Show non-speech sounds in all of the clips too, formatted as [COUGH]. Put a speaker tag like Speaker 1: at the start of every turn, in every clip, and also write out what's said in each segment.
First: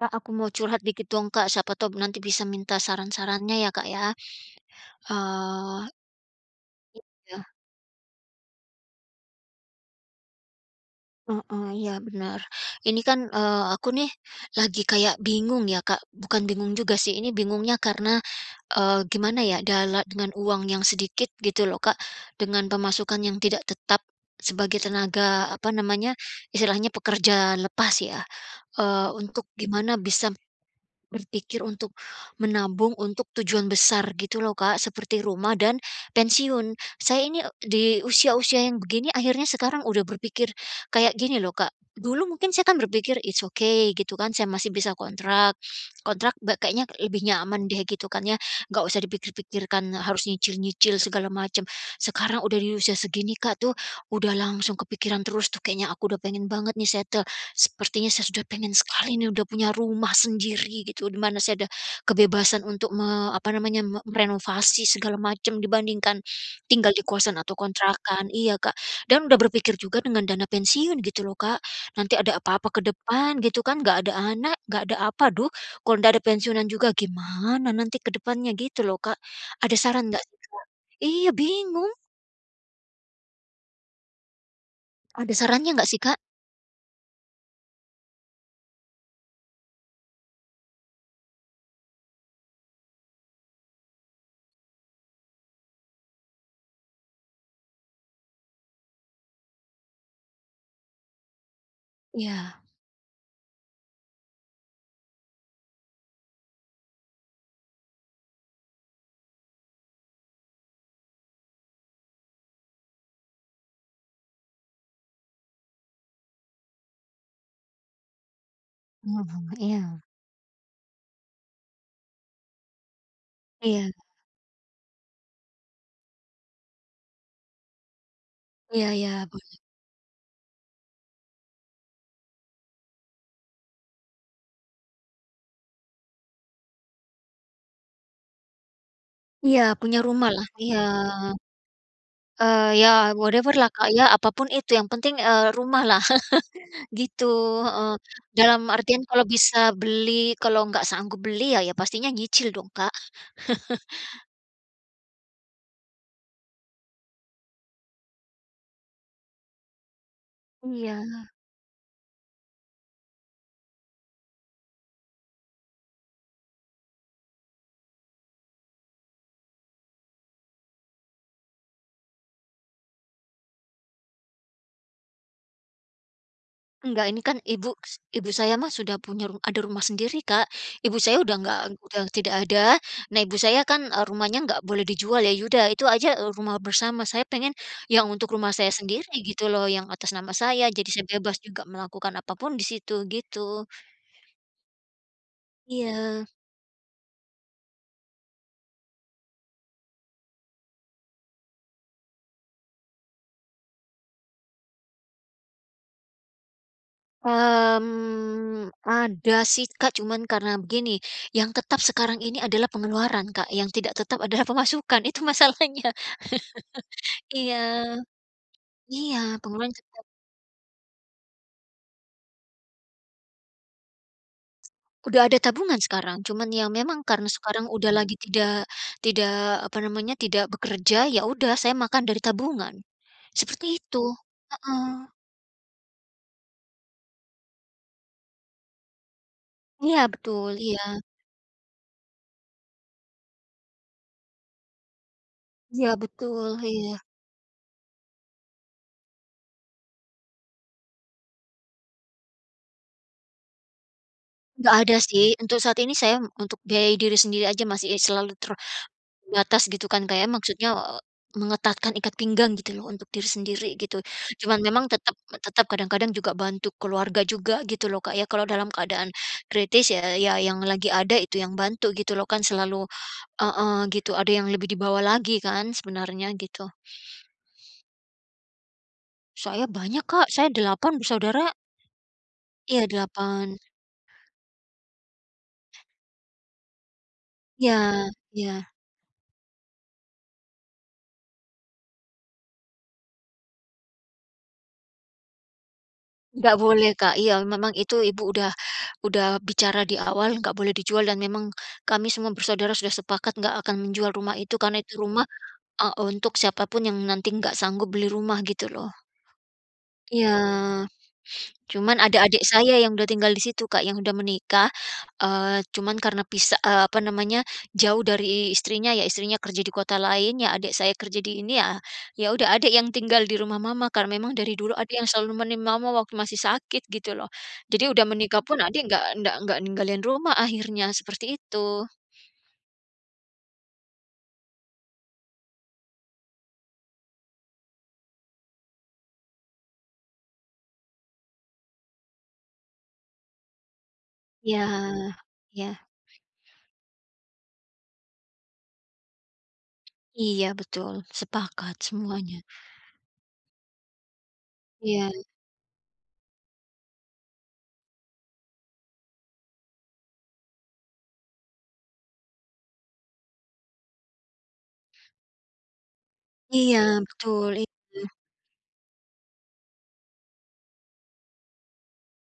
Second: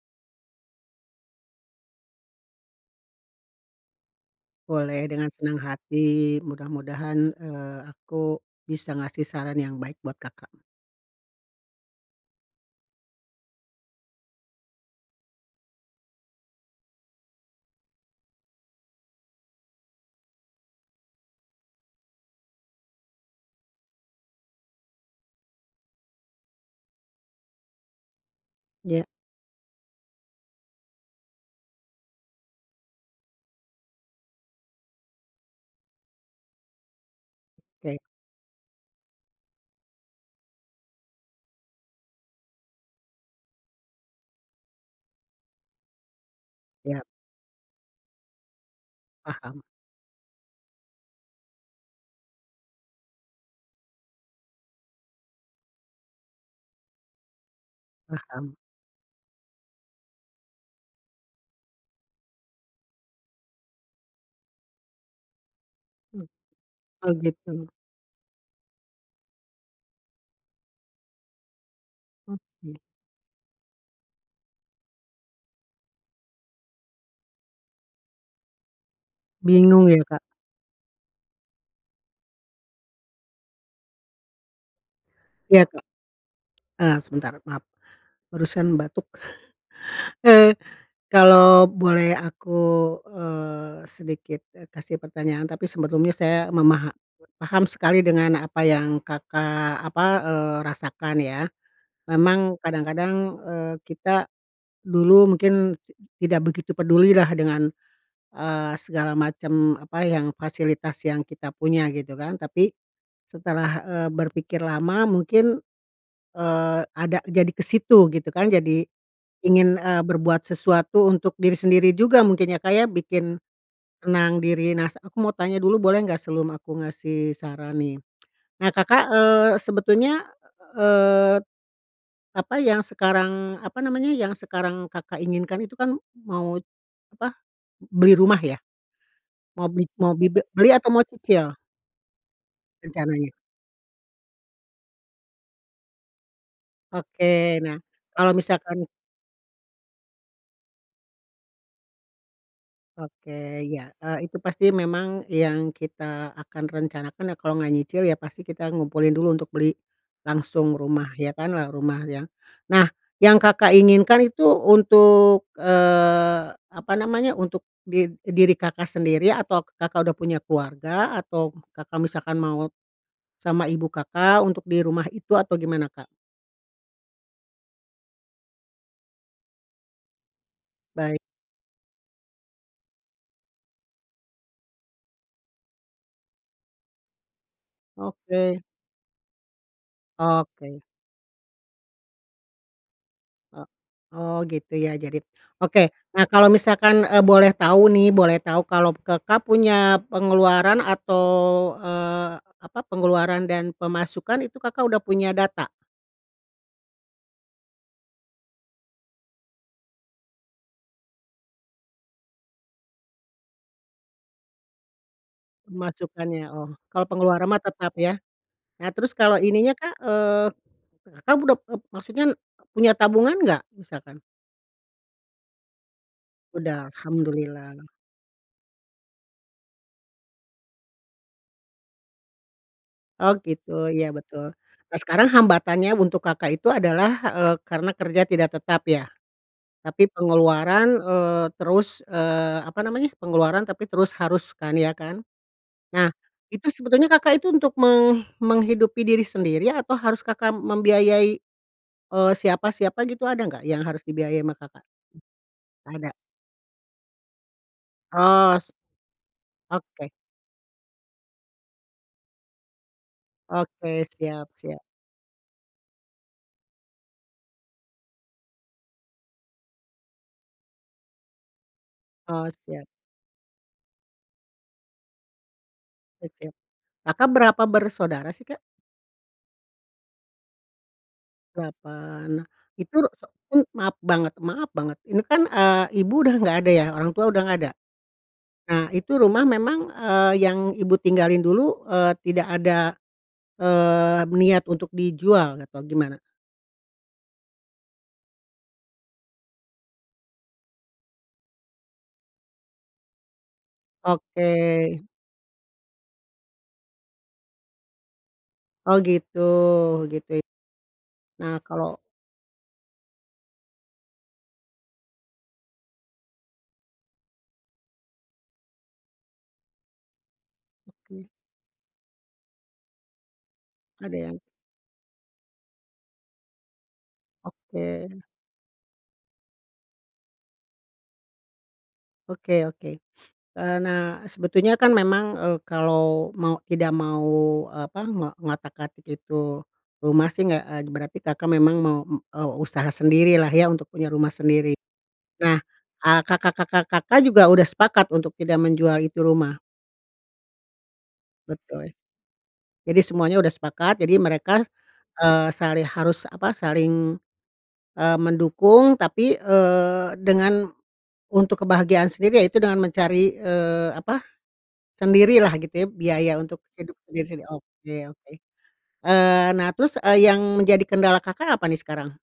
Speaker 1: Kak, aku mau curhat dikit dong, Kak, siapa tahu nanti bisa minta saran-sarannya ya, Kak, ya.
Speaker 2: Boleh, dengan senang
Speaker 1: Eee.
Speaker 2: hati. Mudah-mudahan,
Speaker 1: Iya.
Speaker 2: eee, aku bisa ngasih saran yang baik buat Kakak.
Speaker 1: Heeh. Iya, bener. Ini kan, eee, aku nih lagi kayak bingung ya, Kak. Bukan bingung juga sih, ini bingungnya karena, eee, gimana ya dala dengan uang yang sedikit, gitu loh, Kak, dengan pemasukan yang tidak tetap sebagai tenaga, apa namanya, istilahnya pekerja lepas ya,
Speaker 2: Iya.
Speaker 1: eee, untuk gimana bisa berpikir untuk menabung untuk tujuan besar, gitu loh, Kak, seperti rumah dan pensiun. Saya ini, eee, di
Speaker 2: Oke.
Speaker 1: usia-usia yang begini akhirnya sekarang sudah berpikir kayak gini loh, Kak, dulu mungkin saya kan berpikir, "It's okay", gitu kan, saya masih bisa kontrak, kontrak be kayaknya
Speaker 2: Iya.
Speaker 1: lebih nyaman deh, gitu kan, ya. Enggak usah
Speaker 2: Paham.
Speaker 1: dipikir-pikirkan, harus nyicil-nyicil segala macam. Sekarang sudah di usia segini, Kak, tuh, udah langsung kepikiran terus tuh, kayaknya aku udah pengen banget nih settle, sepertinya saya sudah
Speaker 2: Paham.
Speaker 1: pengen sekali nih, udah punya rumah sendiri gitu, di mana saya ada kebebasan untuk me apa namanya, me merenovasi segala macam, dibandingkan
Speaker 2: Hmm.
Speaker 1: tinggal di
Speaker 2: Oh,
Speaker 1: kosan atau
Speaker 2: gitu.
Speaker 1: kontrakan. Iya, Kak. Dan sudah berpikir juga dengan dana pensiun, gitu loh, Kak. Nanti ada apa-apa
Speaker 2: Oke.
Speaker 1: ke depan, gitu kan, nggak ada anak, enggak ada, apa, duh, kalau nggak ada pensiunan juga gimana nanti ke depannya, gitu loh, Kak. Ada
Speaker 2: Bingung ya,
Speaker 1: saran
Speaker 2: Kak.
Speaker 1: nggak sih, Kak? Iya, bingung. Ada
Speaker 2: Iya
Speaker 1: sarannya
Speaker 2: Kak,
Speaker 1: nggak sih Kak?
Speaker 2: eee, sebentar maaf, barusan batuk, [CHUCKLES] eee, kalau boleh aku, eee, sedikit, eee, kasih pertanyaan, tapi sebelumnya saya memaha paham sekali dengan apa yang Kakak, apa, eee, rasakan ya, memang
Speaker 1: Iya.
Speaker 2: kadang-kadang, eee, kita, dulu mungkin tidak begitu pedulilah dengan, eee, segala macam apa yang fasilitas yang kita punya gitu kan, tapi setelah, eee, berpikir lama mungkin, eee, ada jadi ke situ gitu kan jadi
Speaker 1: Mhm,
Speaker 2: ingin,
Speaker 1: iya.
Speaker 2: eee, berbuat sesuatu untuk diri sendiri juga mungkin ya Kak ya bikin
Speaker 1: Iya.
Speaker 2: tenang diri, nah aku mau tanya dulu boleh nggak sebelum aku ngasih saran nih? Nah
Speaker 1: Iya
Speaker 2: Kakak,
Speaker 1: iya
Speaker 2: eee,
Speaker 1: boleh.
Speaker 2: sebetulnya, eee, apa yang sekarang apa namanya, yang sekarang Kakak inginkan itu kan mau apa, beli rumah ya,
Speaker 1: Iya
Speaker 2: mau beli
Speaker 1: punya
Speaker 2: mau beli be
Speaker 1: rumahlah
Speaker 2: beli
Speaker 1: iya,
Speaker 2: atau mau cicil?
Speaker 1: eee, ya
Speaker 2: Rencananya?
Speaker 1: whatever-lah Kak, ya apa pun itu yang penting, eee, rumah lah [CHUCKLES] gitu,
Speaker 2: Oke nah
Speaker 1: heeh,
Speaker 2: kalau
Speaker 1: dalam
Speaker 2: misalkan
Speaker 1: artian kalau bisa beli, kalau nggak sanggup beli ya ya pastinya nyicil dong Kak.
Speaker 2: Oke
Speaker 1: [CHUCKLES]
Speaker 2: ya, eee, itu pasti memang yang kita akan rencanakan ya kalau enggak nyicil ya pasti kita ngumpulin dulu untuk beli, langsung rumah
Speaker 1: Iya.
Speaker 2: ya kan lah rumah ya. Nah, yang Kakak, inginkan itu untuk, eee, apa namanya untuk di diri Kakak, sendiri atau Kakak, udah punya keluarga? Atau Kakak, misalkan mau, sama ibu Kakak, untuk di rumah itu atau gimana Kak?
Speaker 1: Enggak ini kan ibuks ibu saya mah sudah punya ru ada rumah sendiri Kak. Ibu saya
Speaker 2: Baik.
Speaker 1: udah nggak udah tidak ada. Nah ibu saya kan, eee, rumahnya nggak boleh dijual ya ya udah itu aja, eee, rumah bersama. Saya pengen yang untuk rumah
Speaker 2: Oke.
Speaker 1: saya sendiri, gitu loh, yang atas nama saya.
Speaker 2: Oke.
Speaker 1: Jadi saya bebas juga melakukan apapun di situ,
Speaker 2: E
Speaker 1: gitu.
Speaker 2: oh, gitu ya. Jadi oke. Nah
Speaker 1: Iya.
Speaker 2: kalau misalkan, eee, boleh tahu nih, boleh tahu kalau Kakak punya pengeluaran atau, eee, apa, pengeluaran dan pemasukan itu Kakak udah punya data?
Speaker 1: Mmm, ada sih Kak, cuman karena begini, yang tetap sekarang ini adalah pengeluaran Kak, yang tidak tetap adalah pemasukan itu masalahnya,
Speaker 2: Pemasukan ya? Oh, kalau
Speaker 1: [LAUGHS]
Speaker 2: pengeluaran
Speaker 1: Iya,
Speaker 2: mah tetap ya. Nah
Speaker 1: iya,
Speaker 2: terus kalau ini nya
Speaker 1: pengeluaran
Speaker 2: Kak,
Speaker 1: tetap.
Speaker 2: eee, Kakak ud e maksudnya punya tabungan enggak? Misalkan.
Speaker 1: Udah ada tabungan sekarang. Cuman ya
Speaker 2: Udah,
Speaker 1: memang karena sekarang
Speaker 2: alhamdulillah.
Speaker 1: udah lagi tidak tidak apa namanya, tidak bekerja. Ya udah, saya makan dari tabungan,
Speaker 2: Oh,
Speaker 1: seperti
Speaker 2: gitu.
Speaker 1: itu.
Speaker 2: Iya, betul. Nah,
Speaker 1: Heeh.
Speaker 2: sekarang hambatannya untuk Kakak itu adalah, eee, karena kerja tidak tetap ya.
Speaker 1: Iya,
Speaker 2: Tapi,
Speaker 1: betul.
Speaker 2: pengeluaran,
Speaker 1: Iya.
Speaker 2: eee, terus, eee, apa namanya, pengeluaran tapi terus harus kan, ya kan.
Speaker 1: Iya,
Speaker 2: Nah,
Speaker 1: betul.
Speaker 2: itu
Speaker 1: Iya.
Speaker 2: sebetulnya Kakak itu untuk meng menghidupi diri sendiri, atau harus Kakak membiayai, eee, siapa-siapa gitu ada nggak, yang harus dibiayai sama
Speaker 1: Nggak
Speaker 2: Kakak?
Speaker 1: ada sih, untuk saat
Speaker 2: Mmm,
Speaker 1: ini
Speaker 2: ada?
Speaker 1: saya untuk biayai diri sendiri aja masih selalu
Speaker 2: Os
Speaker 1: terbatas, gitu kan
Speaker 2: oke.
Speaker 1: Kak ya. Maksudnya, e mengetatkan ikat pinggang gitu loh untuk diri sendiri, gitu.
Speaker 2: Oke. Siap
Speaker 1: Cuman
Speaker 2: siap.
Speaker 1: memang tetap tetap kadang-kadang juga bantu keluarga juga, gitu lho Kak ya. Kalau dalam keadaan kritis ya ya yang lagi ada itu yang bantu, gitu lho, kan
Speaker 2: Oh,
Speaker 1: selalu
Speaker 2: siap.
Speaker 1: heeh, gitu, ada yang lebih di bawah lagi kan
Speaker 2: Oh,
Speaker 1: sebenarnya,
Speaker 2: siap.
Speaker 1: gitu.
Speaker 2: Kakak berapa bersaudara sih Kak?
Speaker 1: Saya banyak Kak, Saya 8 bersaudara.
Speaker 2: 8,
Speaker 1: Iya
Speaker 2: itu itu
Speaker 1: 8.
Speaker 2: maaf banget maaf banget ini kan, eee, ibu udah nggak ada ya orang tua udah nggak
Speaker 1: Iya,
Speaker 2: ada?
Speaker 1: iya.
Speaker 2: Nah itu rumah memang, eee, yang ibu tinggalin dulu, eee, tidak ada, eee, niat untuk dijual atau gimana?
Speaker 1: Nggak boleh Kak, iya memang itu ibu udah udah bicara diawal nggak boleh dijual dan memang kami semua bersaudara sudah sepakat gak akan menjual rumah
Speaker 2: Oke.
Speaker 1: itu karena itu rumah, eee, untuk siapa pun yang nanti nggak sanggup beli rumah gitu loh.
Speaker 2: Oh gitu
Speaker 1: Iya,
Speaker 2: gitu, nah kalau
Speaker 1: cuman ada adik saya yang udah tinggal di situ Kak, yang udah menikah, eee, cuman karena pisa eee, apa namanya jauh dari istrinya ya, istrinya kerja di kota lain, ya adik saya kerja
Speaker 2: Oke.
Speaker 1: di ini ya, ya udah adik yang tinggal di rumah mama kan
Speaker 2: Ada
Speaker 1: memang
Speaker 2: yang
Speaker 1: dari dulu adik yang selalu nemenin mama waktu masih sakit gitu loh, jadi udah
Speaker 2: Oke.
Speaker 1: menikah pun adik nggak nggak nggak ninggalin rumah akhirnya seperti itu.
Speaker 2: Oke oke, eee, nah sebetulnya kan memang, eee, kalau mau tidak mau apa ngo ngotak-atik itu, rumah sih gek eee, berarti Kakak, memang mau m eee, usaha sendirilah ya untuk punya rumah
Speaker 1: Iya,
Speaker 2: sendiri, nah,
Speaker 1: iya.
Speaker 2: eee, kakak-kakak Kakak, juga udah sepakat untuk tidak menjual itu rumah?
Speaker 1: Iya betul sepakat
Speaker 2: Betul,
Speaker 1: semuanya.
Speaker 2: jadi semuanya udah sepakat jadi mereka,
Speaker 1: Iya.
Speaker 2: eee, sali harus apa saling, eee, mendukung tapi, eee, dengan, untuk kebahagiaan sendiri ya itu dengan mencari, eee, apa, sendirilah gitu ya biaya untuk
Speaker 1: Iya
Speaker 2: hidup sendiri
Speaker 1: betul
Speaker 2: oke
Speaker 1: iya.
Speaker 2: oke. Eee, nah terus, eee, yang menjadi kendala Kakak, apa nih sekarang?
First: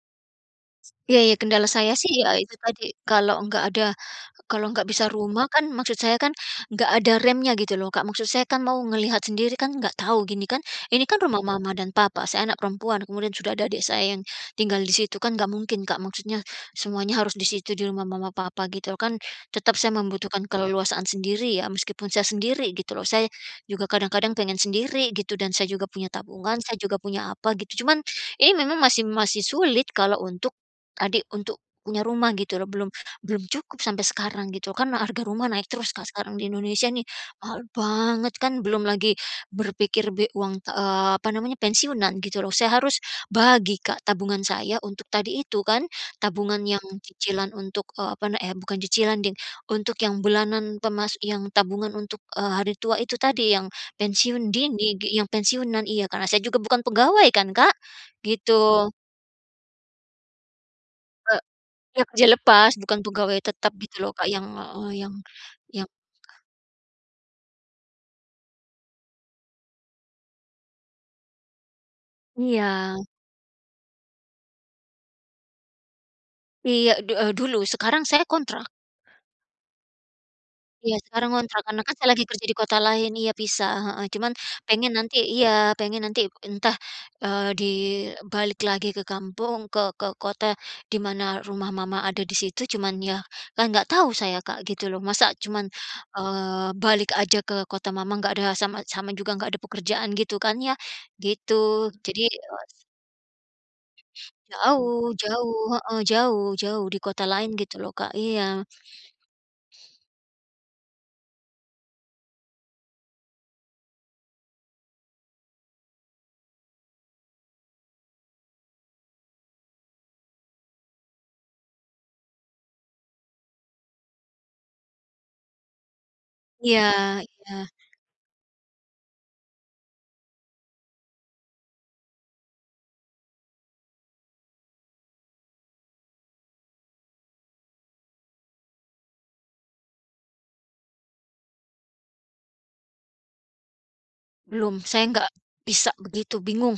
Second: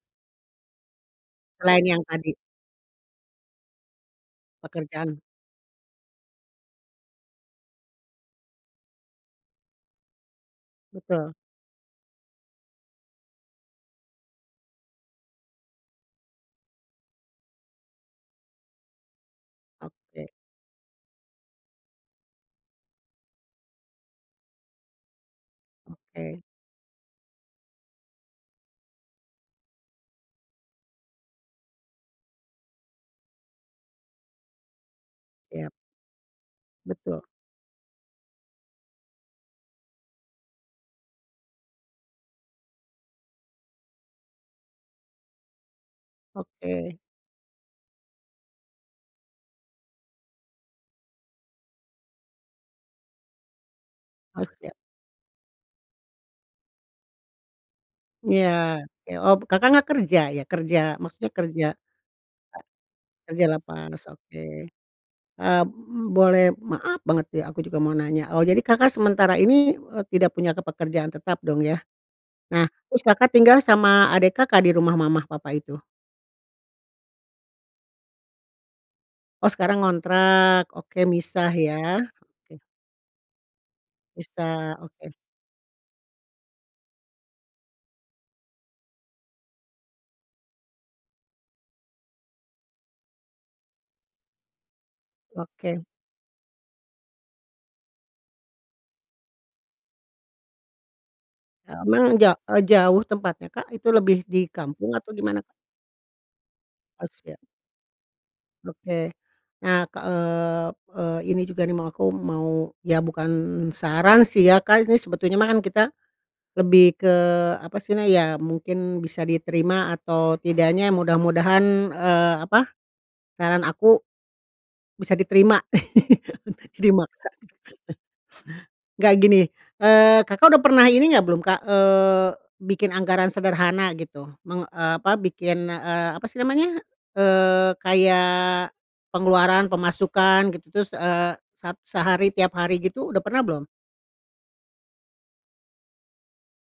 Speaker 1: Ya ya kendala
Speaker 2: Selain
Speaker 1: saya
Speaker 2: yang
Speaker 1: sih
Speaker 2: tadi?
Speaker 1: ya itu tadi kalau nggak ada, kalau nggak bisa
Speaker 2: Pekerjaan.
Speaker 1: rumah kan maksud saya kan enggak ada remnya gitu loh Kak, maksud saya kan mau ngelihat sendiri kan enggak tahu gini kan, ini kan
Speaker 2: Betul.
Speaker 1: rumah mama dan papa saya anak perempuan kemudian sudah ada adik saya yang, tinggal di situ kan enggak mungkin Kak, maksudnya semuanya harus di situ di rumah mama papa gitu kan, tetap saya
Speaker 2: Oke.
Speaker 1: membutuhkan keleluasaan sendiri ya, meskipun saya sendiri gitu loh saya, juga kadang-kadang pengen sendiri gitu dan saya juga punya
Speaker 2: Oke.
Speaker 1: tabungan, saya juga punya apa gitu, cuman ini memang masih masih sulit kalau untuk adik untuk punya rumah gitu loh, belum belum cukup sampai sekarang gitu kan harga rumah naik
Speaker 2: Yap.
Speaker 1: terus Kak, sekarang di Indonesia nih
Speaker 2: Betul.
Speaker 1: mahal banget kan belum lagi berpikir be uang, eee, apa namanya pensiunan gitu loh. Saya harus bagi Kak, tabungan saya untuk tadi itu kan tabungan yang
Speaker 2: Oke.
Speaker 1: cicilan untuk, eee, apa na eh, bukan cicilan deh untuk yang bulanan pemas yang tabungan untuk, eee, hari tua itu tadi yang
Speaker 2: Oh
Speaker 1: pensiun
Speaker 2: siap.
Speaker 1: dini gi yang pensiunan iya karena saya juga bukan pegawai kan Kak,
Speaker 2: Iya
Speaker 1: gitu.
Speaker 2: ke oh Kakak, nggak kerja ya kerja maksudnya
Speaker 1: Eee,
Speaker 2: kerja, eee,
Speaker 1: ya kerja lepas bukan pegawai
Speaker 2: kerja
Speaker 1: tetap gitu
Speaker 2: lepas
Speaker 1: loh Kak,
Speaker 2: oke.
Speaker 1: yang, eee, yang
Speaker 2: Eee,
Speaker 1: yang
Speaker 2: boleh maaf banget ya aku juga mau nanya, oh jadi Kakak, sementara ini, eee, tidak punya ke pekerjaan tetap dong ya, nah
Speaker 1: Iya.
Speaker 2: terus Kakak, tinggal sama adik Kakak, di rumah mama papa itu?
Speaker 1: Iya du eee, dulu. Sekarang saya kontrak.
Speaker 2: Oh, sekarang ngontrak.
Speaker 1: Iya,
Speaker 2: Oke,
Speaker 1: sekarang
Speaker 2: misah,
Speaker 1: ngontrak, karena kan
Speaker 2: ya.
Speaker 1: saya lagi kerja di
Speaker 2: Oke.
Speaker 1: kota lain. Iya, pisah, heeh, cuman
Speaker 2: Misah,
Speaker 1: pengen
Speaker 2: oke.
Speaker 1: nanti iya, pengen nanti entah, eee, di balik lagi ke kampung, ke ke kota, di mana rumah mama ada di situ. Cuman ya, kan nggak tahu saya, Kak, gitu loh. Masa cuman,
Speaker 2: Oke.
Speaker 1: eee, balik aja ke kota mama nggak ada sama sama juga nggak ada pekerjaan, gitu kan ya, gitu.
Speaker 2: Memang
Speaker 1: Jadi,
Speaker 2: ja eee,
Speaker 1: es
Speaker 2: jauh tempatnya, Kak? itu lebih di kampung
Speaker 1: Jauh
Speaker 2: atau gimana?
Speaker 1: jauh, heeh, jauh jauh, di
Speaker 2: Oh,
Speaker 1: kota
Speaker 2: siap.
Speaker 1: lain, gitu loh, Kak, Iya.
Speaker 2: Oke. Nah ke eee, eee, ini juga nih mau, aku mau, ya, bukan saran sih ya, Kak, ini sebetulnya mah kan kita lebih ke apa sih na ya mungkin bisa diterima atau tidaknya mudah-mudahan, eee, apa saran aku bisa diterima. [LAUGHS]
Speaker 1: Iya
Speaker 2: Dimakan.
Speaker 1: iya.
Speaker 2: Nggak gini, eee, Kakak udah pernah ini enggak belum, Kak, eee, bikin anggaran sederhana gitu, men eee, apa, bikin, eee, apa sih namanya, eee, kayak pengeluaran pemasukan, gitu, terus, eee, se sehari tiap hari gitu, udah pernah belum?
Speaker 1: Belum. Saya nggak bisa begitu, bingung.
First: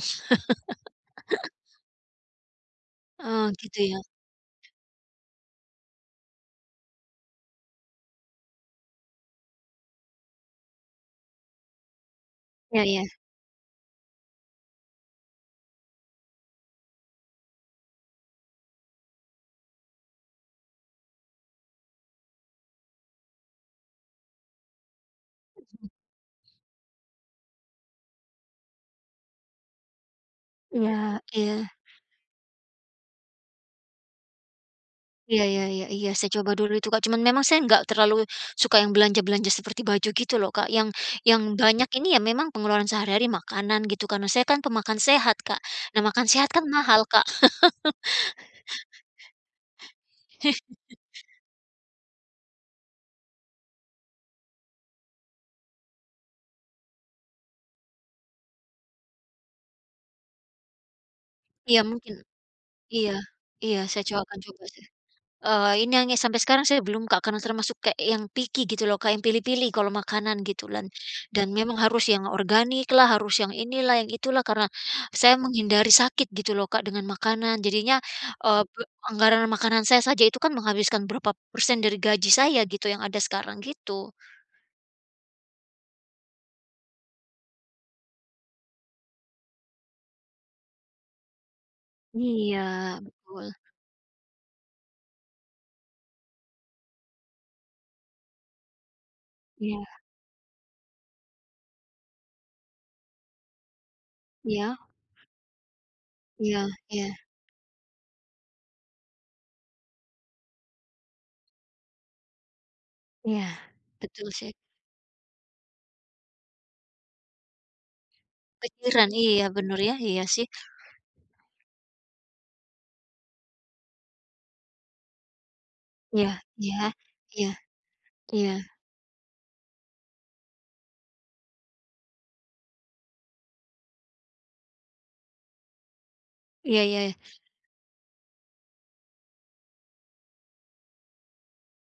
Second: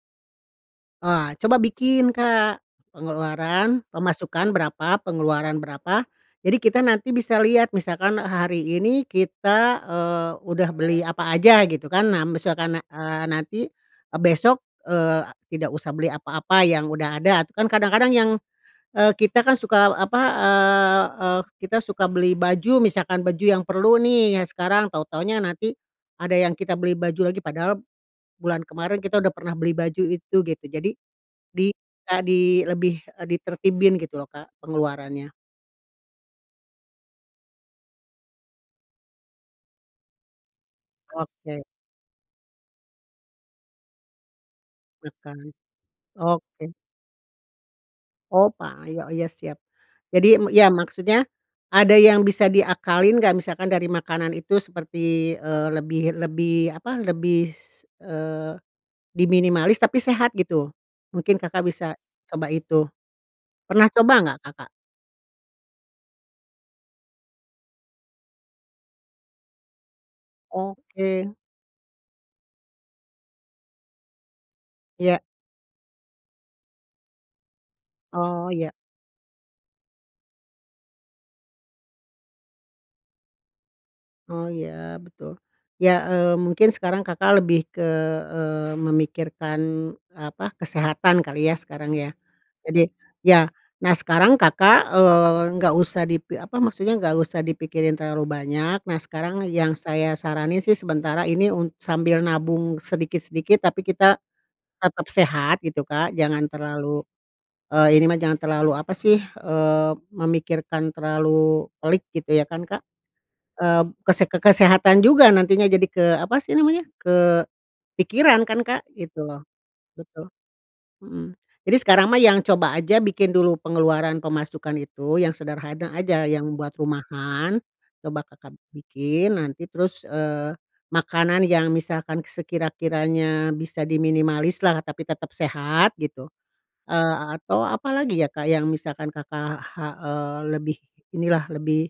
Speaker 2: Wah,
Speaker 1: [LAUGHS]
Speaker 2: coba bikin, Kak,
Speaker 1: Oh, gitu
Speaker 2: pengeluaran
Speaker 1: ya.
Speaker 2: pemasukan berapa pengeluaran berapa. Jadi kita nanti bisa lihat misalkan hari ini kita, eee, udah beli apa aja, gitu kan. Nah, misalkan a
Speaker 1: Iya ya.
Speaker 2: eee, nanti e besok, eee, tidak usah beli apa-apa yang udah ada. Itu kan kadang-kadang yang, eee, kita kan suka, eee, apa, eee eee, kita suka beli baju, misalkan baju yang perlu nih yang sekarang, tahu-tahunya
Speaker 1: Oh,
Speaker 2: nanti
Speaker 1: gitu.
Speaker 2: ada yang kita beli baju lagi padahal bulan kemarin kita udah pernah beli baju itu gitu. Jadi
Speaker 1: Iya iya.
Speaker 2: di, eee, di lebih, eee, ditertibin gitu loh, Kak, pengeluarannya.
Speaker 1: Iya iya iya iya, saya coba dulu itu, Kak. Cuman memang saya nggak terlalu i suka yang belanja-belanja seperti baju gitu loh, Kak. Yang yang
Speaker 2: Oke.
Speaker 1: banyak ini ya memang pengeluaran sehari-hari makanan, gitu kan. Nah saya kan pemakan
Speaker 2: Nah, kan.
Speaker 1: sehat, Kak. Nah makan sehat kan
Speaker 2: Oke.
Speaker 1: mahal, Kak.
Speaker 2: Oh, pa yo iya siap. Jadi m
Speaker 1: [CHUCKLES]
Speaker 2: iya maksudnya ada yang bisa diakalin nggak? Misalkan dari makanan itu seperti, eee, lebih lebih, apa, lebih s eee, diminimalis, tapi sehat gitu. Mungkin Kakak
Speaker 1: Iya,
Speaker 2: bisa
Speaker 1: mungkin
Speaker 2: coba itu.
Speaker 1: Iya, iya,
Speaker 2: Pernah
Speaker 1: saya
Speaker 2: coba
Speaker 1: cowa akan
Speaker 2: nggak,
Speaker 1: coba
Speaker 2: Kakak?
Speaker 1: seh. Eee, ini hanya sampai sekarang saya belum, Kak, karena termasuk kayak yang picky gitu loh, Kak, yang pilih-pilih kalau makanan gitu lan
Speaker 2: Oke.
Speaker 1: dan memang harus yang organiklah, harus yang inilah, yang itulah karena
Speaker 2: Iya.
Speaker 1: saya menghindari sakit gitu loh, Kak, dengan makanan. Jadinya,
Speaker 2: Oh,
Speaker 1: eee,
Speaker 2: iya.
Speaker 1: pe anggaran makanan saya saja itu kan menghabiskan berapa persen dari gaji saya gitu yang ada sekarang, gitu.
Speaker 2: Oh, iya, betul. Ya, eee, mungkin sekarang Kakak lebih ke, eee, memikirkan, apa, kesehatan kali ya, sekarang ya? Jadi,
Speaker 1: Iya,
Speaker 2: ya,
Speaker 1: betul.
Speaker 2: nah, sekarang Kakak, eee, nggak usah dipi apa maksudnya, nggak usah dipikirin terlalu banyak. Nah, sekarang yang
Speaker 1: Iya.
Speaker 2: saya saranin sih sementara ini un sambil nabung sedikit-sedikit, tapi kita
Speaker 1: Iya?
Speaker 2: tetap sehat, gitu, Kak. Jangan
Speaker 1: Iya,
Speaker 2: terlalu
Speaker 1: iya.
Speaker 2: eee, ini mah jangan terlalu, apa sih, eee, memikirkan terlalu pelik, gitu ya kan, Kak?
Speaker 1: Iya,
Speaker 2: Mmm, kese
Speaker 1: betul
Speaker 2: ke
Speaker 1: sih.
Speaker 2: kesehatan juga nantinya jadi ke apa sih namanya, kepikiran kan, Kak,
Speaker 1: Pikiran.
Speaker 2: gitu loh.
Speaker 1: Iya, bener ya. Iya
Speaker 2: Betul.
Speaker 1: sih.
Speaker 2: Mhm. Jadi sekarang mah yang coba aja bikin dulu pengeluaran pemasukan itu, yang sederhana aja
Speaker 1: Iya,
Speaker 2: yang buat
Speaker 1: iya, iya,
Speaker 2: rumahan. Coba
Speaker 1: iya.
Speaker 2: Kakak bikin, nanti terus, eee, makanan yang misalkan sekira-kiranya bisa diminimalislah, tapi tetap sehat, gitu.
Speaker 1: Iya iya
Speaker 2: Eee,
Speaker 1: iya.
Speaker 2: a atau apa lagi ya, Kak, yang misalkan Kakak ha eee, lebih inilah lebih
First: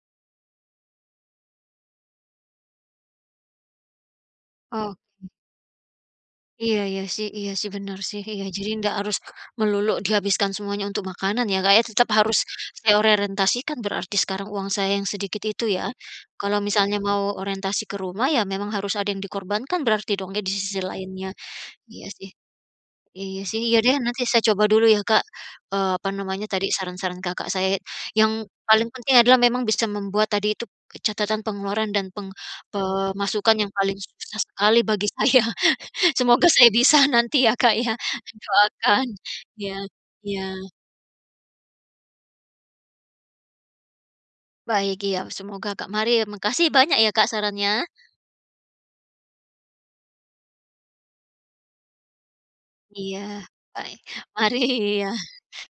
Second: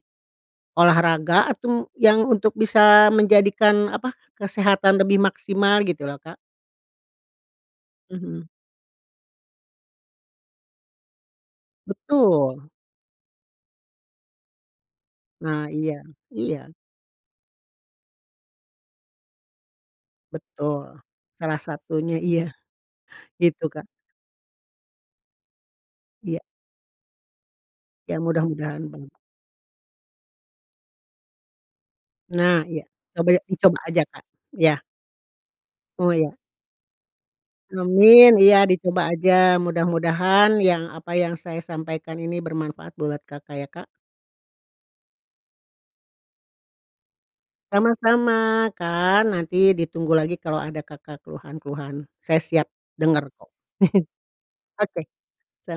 Speaker 2: olahraga atau m yang untuk bisa menjadikan, apa, kesehatan lebih
Speaker 1: Oke.
Speaker 2: maksimal, gitu loh, Kak?
Speaker 1: Iya iya sih iya sih, bener sih. Iya,
Speaker 2: Mhm.
Speaker 1: jadi nggak harus melulu dihabiskan semuanya untuk makanan ya, Kak, ya. Tetap harus
Speaker 2: Betul.
Speaker 1: saya orientasikan berarti sekarang uang saya yang sedikit itu
Speaker 2: Nah,
Speaker 1: ya.
Speaker 2: iya.
Speaker 1: Kalau
Speaker 2: Iya.
Speaker 1: misalnya mau orientasi ke rumah, ya memang harus ada yang dikorbankan berarti dong ya di sisi
Speaker 2: Betul.
Speaker 1: lainnya.
Speaker 2: Salah
Speaker 1: Iya
Speaker 2: satunya,
Speaker 1: sih.
Speaker 2: iya.
Speaker 1: Iya sih.
Speaker 2: Gitu,
Speaker 1: Iya
Speaker 2: Kak.
Speaker 1: deh, nanti saya coba dulu ya, Kak, eee, apa
Speaker 2: Iya.
Speaker 1: namanya tadi, saran-saran Kakak. Saya ya
Speaker 2: Ya,
Speaker 1: yang paling
Speaker 2: mudah-mudahan
Speaker 1: penting
Speaker 2: bener.
Speaker 1: adalah memang bisa membuat tadi itu, ke catatan pengeluaran dan peng
Speaker 2: Nah, iya. Coba ya
Speaker 1: pemasukan yang
Speaker 2: dicoba
Speaker 1: paling
Speaker 2: aja, Kak.
Speaker 1: susah sekali
Speaker 2: Iya.
Speaker 1: bagi saya.
Speaker 2: Oh, iya.
Speaker 1: Semoga saya bisa nanti ya, Kak, ya.
Speaker 2: Amin! Iya,
Speaker 1: Doakan.
Speaker 2: dicoba aja.
Speaker 1: Iya.
Speaker 2: Mudah-mudahan
Speaker 1: Iya.
Speaker 2: yang apa yang saya sampaikan ini bermanfaat buat Kakak ya, Kak.
Speaker 1: Baik. Iya. Semoga, Kak. Mari ya, makasih banyak ya, Kak, sarannya.
Speaker 2: Sama-sama, Kak. Nanti ditunggu lagi kalau ada Kakak keluhan-keluhan. Saya siap
Speaker 1: Iya.
Speaker 2: denger kok.
Speaker 1: Baik.
Speaker 2: [CHUCKLES]
Speaker 1: Mari.
Speaker 2: Oke. Se
Speaker 1: Iya.